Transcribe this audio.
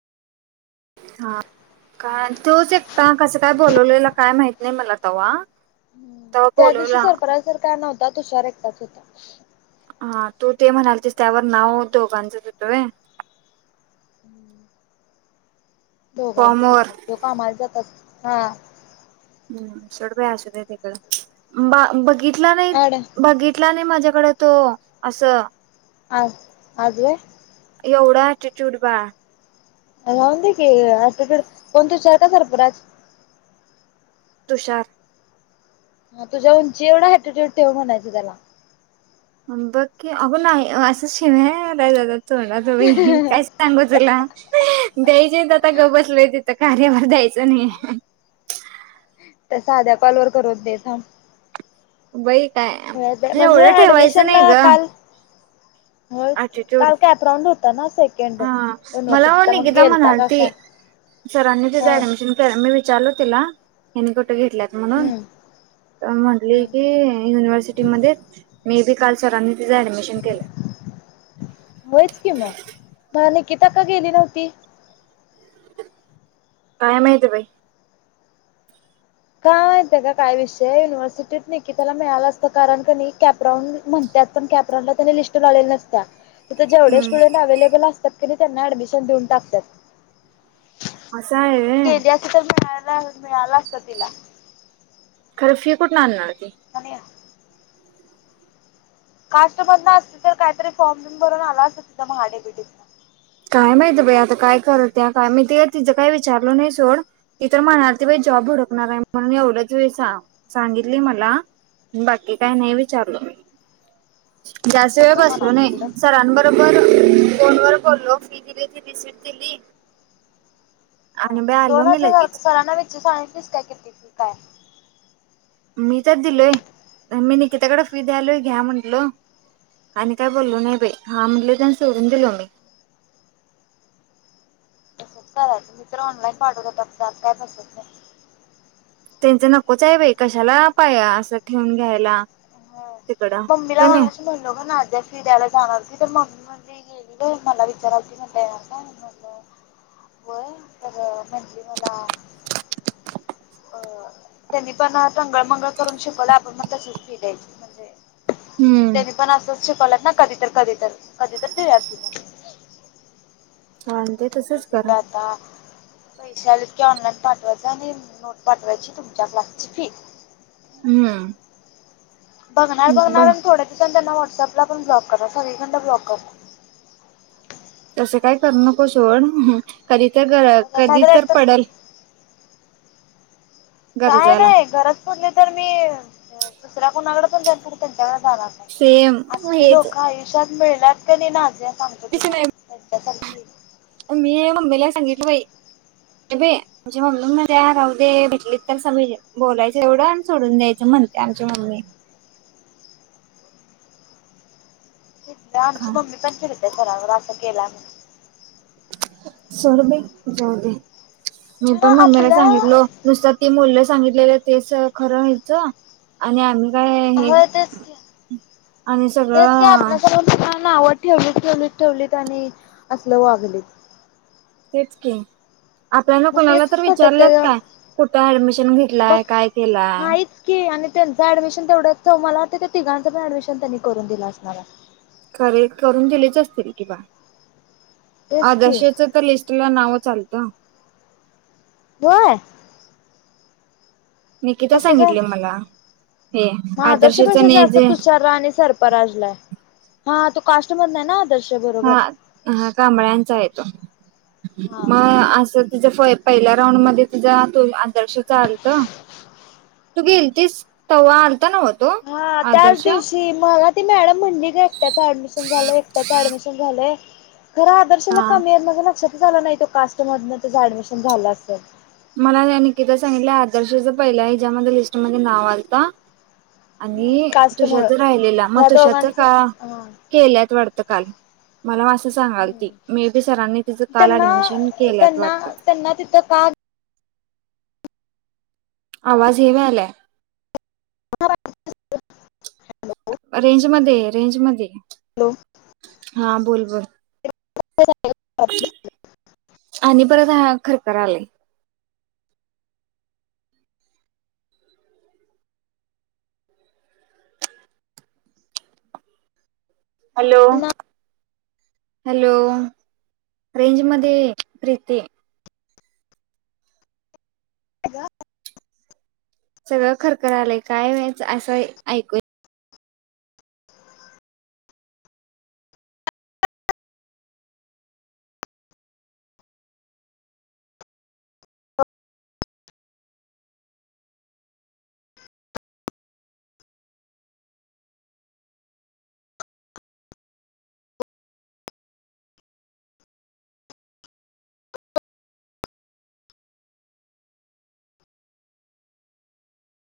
हा. काय तोच एकट कसं काय बोलवलेला काय माहित नाही मला तवा, तवा त्या दिवशी बोलवला सरफराज सर काय नव्हता तुषार एकटाच होता. हा तू ते म्हणालतीस त्यावर नाव दोघांचच होेत होय? फॉर्म दोघांचच वर होत. तो कामाला जातात हां. सोड बाई असूदे तिकडं. बा बघ बघितला नाही अड बघितला नाही माझ्या कड तो असं. आज आज होय. एवढा अँटीट्युड बाळ. राहून दे की अस कोण तुशार काय सरफराज. तुषार. ह तुझ्या उंची एवढा हॅटिट्यूड ठेव म्हणायच त्याला. बगकी अगं नाही असं शिव्या यायल्यात आता. तोडा तुम्ही. काय सांगू तुला. द्यायचे तर आता गबसलंय तिथं कार्यावर द्यायचं नाही. तर साध्या कॉलवरर करन दे थाम्ब. बाई. व्हय बाई काय हणजे एवढं ऍडमिशन ला काल होय अटिट्यूड काल कॅपराऊंड होता ना सेकंड हा मला हो युनिव्हर्सिटीचा मग निकिता गेलता का म्हणालती. काय सरांनी हा तिचं ऍडमिशन करा मी विचारल तीला. फक्त घेतल्यात म्हणून हम्म तर म्हटली हम्म की युनिव्हर्सिटीमध्ये मे बी काल सरांनी तिचं ऍडमिशन केलं. होयच की मग मा निकीता का गेली नव्हती. काय माहित बाई. काय माहितय काय विषय. युनिव्हर्सिटीत निकीता ताला मिळालं असतं. कारण कनी कॅप राउंड म्हणतात पण कॅप राउंडला त्याने लिस्ट लावलेली नसत्या. तिथ जेवढे हम्म स्टुडंट अवेलेबल असतात कधी त्यांना ऍडमिशन देऊन टाकतात. असं आहे व्हय गेली असती तर [inaudible] मिळाला असत तिला. खरं फी कुठून आणणार ती. आणि काष्ट मधन असती तर काहीतरी फॉर्म बीम भरून आला अस तिथ महा डी बि टी तण. काय माहित बाई आता काय करत्या काय, मी ते तिचं काय विचारलो नाही, सोड ती तर म्हणालती बाई जॉब हुडकणार आहे. म्हणून एवढच वेळ सांगितली मला बाकी काय नाही विचारलो मी. जास्त वेळ हुडक बसलो म्हणालोय नाही. हुडक सरांबरोबर फोन वर बोलो फी दिली रिसिट दिली हा आणि बाई आलो दोन मी हजार लगेच सरांना वी सांगितलीस काय? किती फी काय मी तर दिलोय मी निकिताकडे फी द्यायलोय घ्या म्हटलो आणि काय बोललो नाही बाई हा म्हंटलीत आणी सोडून दिलो मी! मी तर ऑनलाईन पाठवतो जात काय बसत नाही. त्यांच नकोच आहे बाई कशाला बाई असं ठेवून घ्यायला हा तिकडं मम्मीला का नाही मागाशी म्हणलो नाजीया फि द्यायला जाणार ती तर मम्मी म्हणजे गेलीलं मला विचाराती म्हणता म्हणलं होय तर म्हटली मला अ त्यांनी पण टंगळ मंगळ करून शिकवलं आपण पण तसच फि द्यायची म्हणजे हम्म त्यानी पण असं शिकवल्यात ना कधी तर कधी तर कधी तर देऊयाकी मग हा ते तसच कर. पैसे आले की ऑनलाइन पाठवायच आणि नोट पाठवायची तुमच्या क्लासची फी हम बघणार बघणार आणि थोड्या दिवसांनी त्यांना व्हॉट व्हॉट्सअँप ला पण ब्लॉक करा सगळीकढण ब्लॉक कर तसं काय करू नको सोड कधी तर कधी नाहीतर तर एकतर पडल काय गरजाला नाही गरज पडली तर मी दुसऱ्या कोणाकडे पण जाईल खरं तेच्याकड जाणार नाही सेम आसली हेच लोक आयुष्यात मिळल्यांत कायनी माझ्या सांगतो तुला नाही तेच्या सारखं [inaudible] मी मम्मीला सांगितलं बाई नाही बाई आमची मम्मी महत्या राहूदे भेटली तर समोर बोलायचं एवढं आणि सोडून द्यायचं म्हणत्या आमची मम्मी तेच आमची हा मम्मी पण त्या सरांवर आसं केला म सर बाई जाऊदे मी खरं पण मम्मीला आपल्या सांगितलो नुसत ती मूल सांगितलेलं तेस खरं व्हायचं आणि आम्ही काय हे हो तेच की आणि तेच की आपल्या सगळं सगळ्यांना नाव ठेवलीत, ठेवलीत, ठेवलीत आणि आसल वागलीत. तेच की आपल्याना मग कुणाला तेच तर विचारलंत खटकतंय गं काय कुठं ऍडमिशन घेतलाय काय केलाय? तेचं ऍडमिशन तेवढंच मला ते त्या तिघांच पण ऍडमिशन त्यांनी करून दिलं असणार हाय खरं हे करून दिलीच असतील किं बा तेच की आदर्शचं तर लिस्टला नावच चालतये होय? निकिता कस काय सांगितले मला हे हा आदर्श आदर्शचं पेक्षा ने जास्त जे तुषारा आणि सर्पराजला हाय हा तू कास्ट मधन हाय ना आदर्श बरोबर हा हा कांबळ्यांचा आहेे तो हा मग असं तिच फय पहिल्या राऊंडमध्ये तिझा तो आदर्श चालत तू हम्म. गेलतीस तवा आन. हा त्याच दिवशी मला ती मॅडम म्हणली का एकट्याच ॲडमिशन झालं एकट्याच ॲडमिशन झालय. खर आदर्शला हा कमी आहेत माझ्या लक्षात च आलं नाही तो कास्ट मधन त्याच ॲडमिशन झाल असेल. मला निकिता न सांगितल आदर्शच पहिला ह्याच्यामधे लिस्टमध्ये नाव आलता हम्म आणि कास्ट मुळ तुषारच राहिलेला मग ह्या तुषारच दोघांचं का हा. केल्यात वाटतं. तर काल मला असं सांगालती मे बी सरांनी तिचं काल त्यांना ॲडमिशन केल्यात त्यांना वाटतं. त्यांना तिथं का आवाज हे व्हयालाय. हॅलो रेंजमध्ये ये रेंजमध्ये. हॅलो हा बोल बोल. आणि परत हा खरखर आलंय. हॅलो त्यांना हॅलो रेंजमध्ये ये प्रीती. [unintelligible] सगळं खरखरं आलंय काय व्हायचं असं ऐकू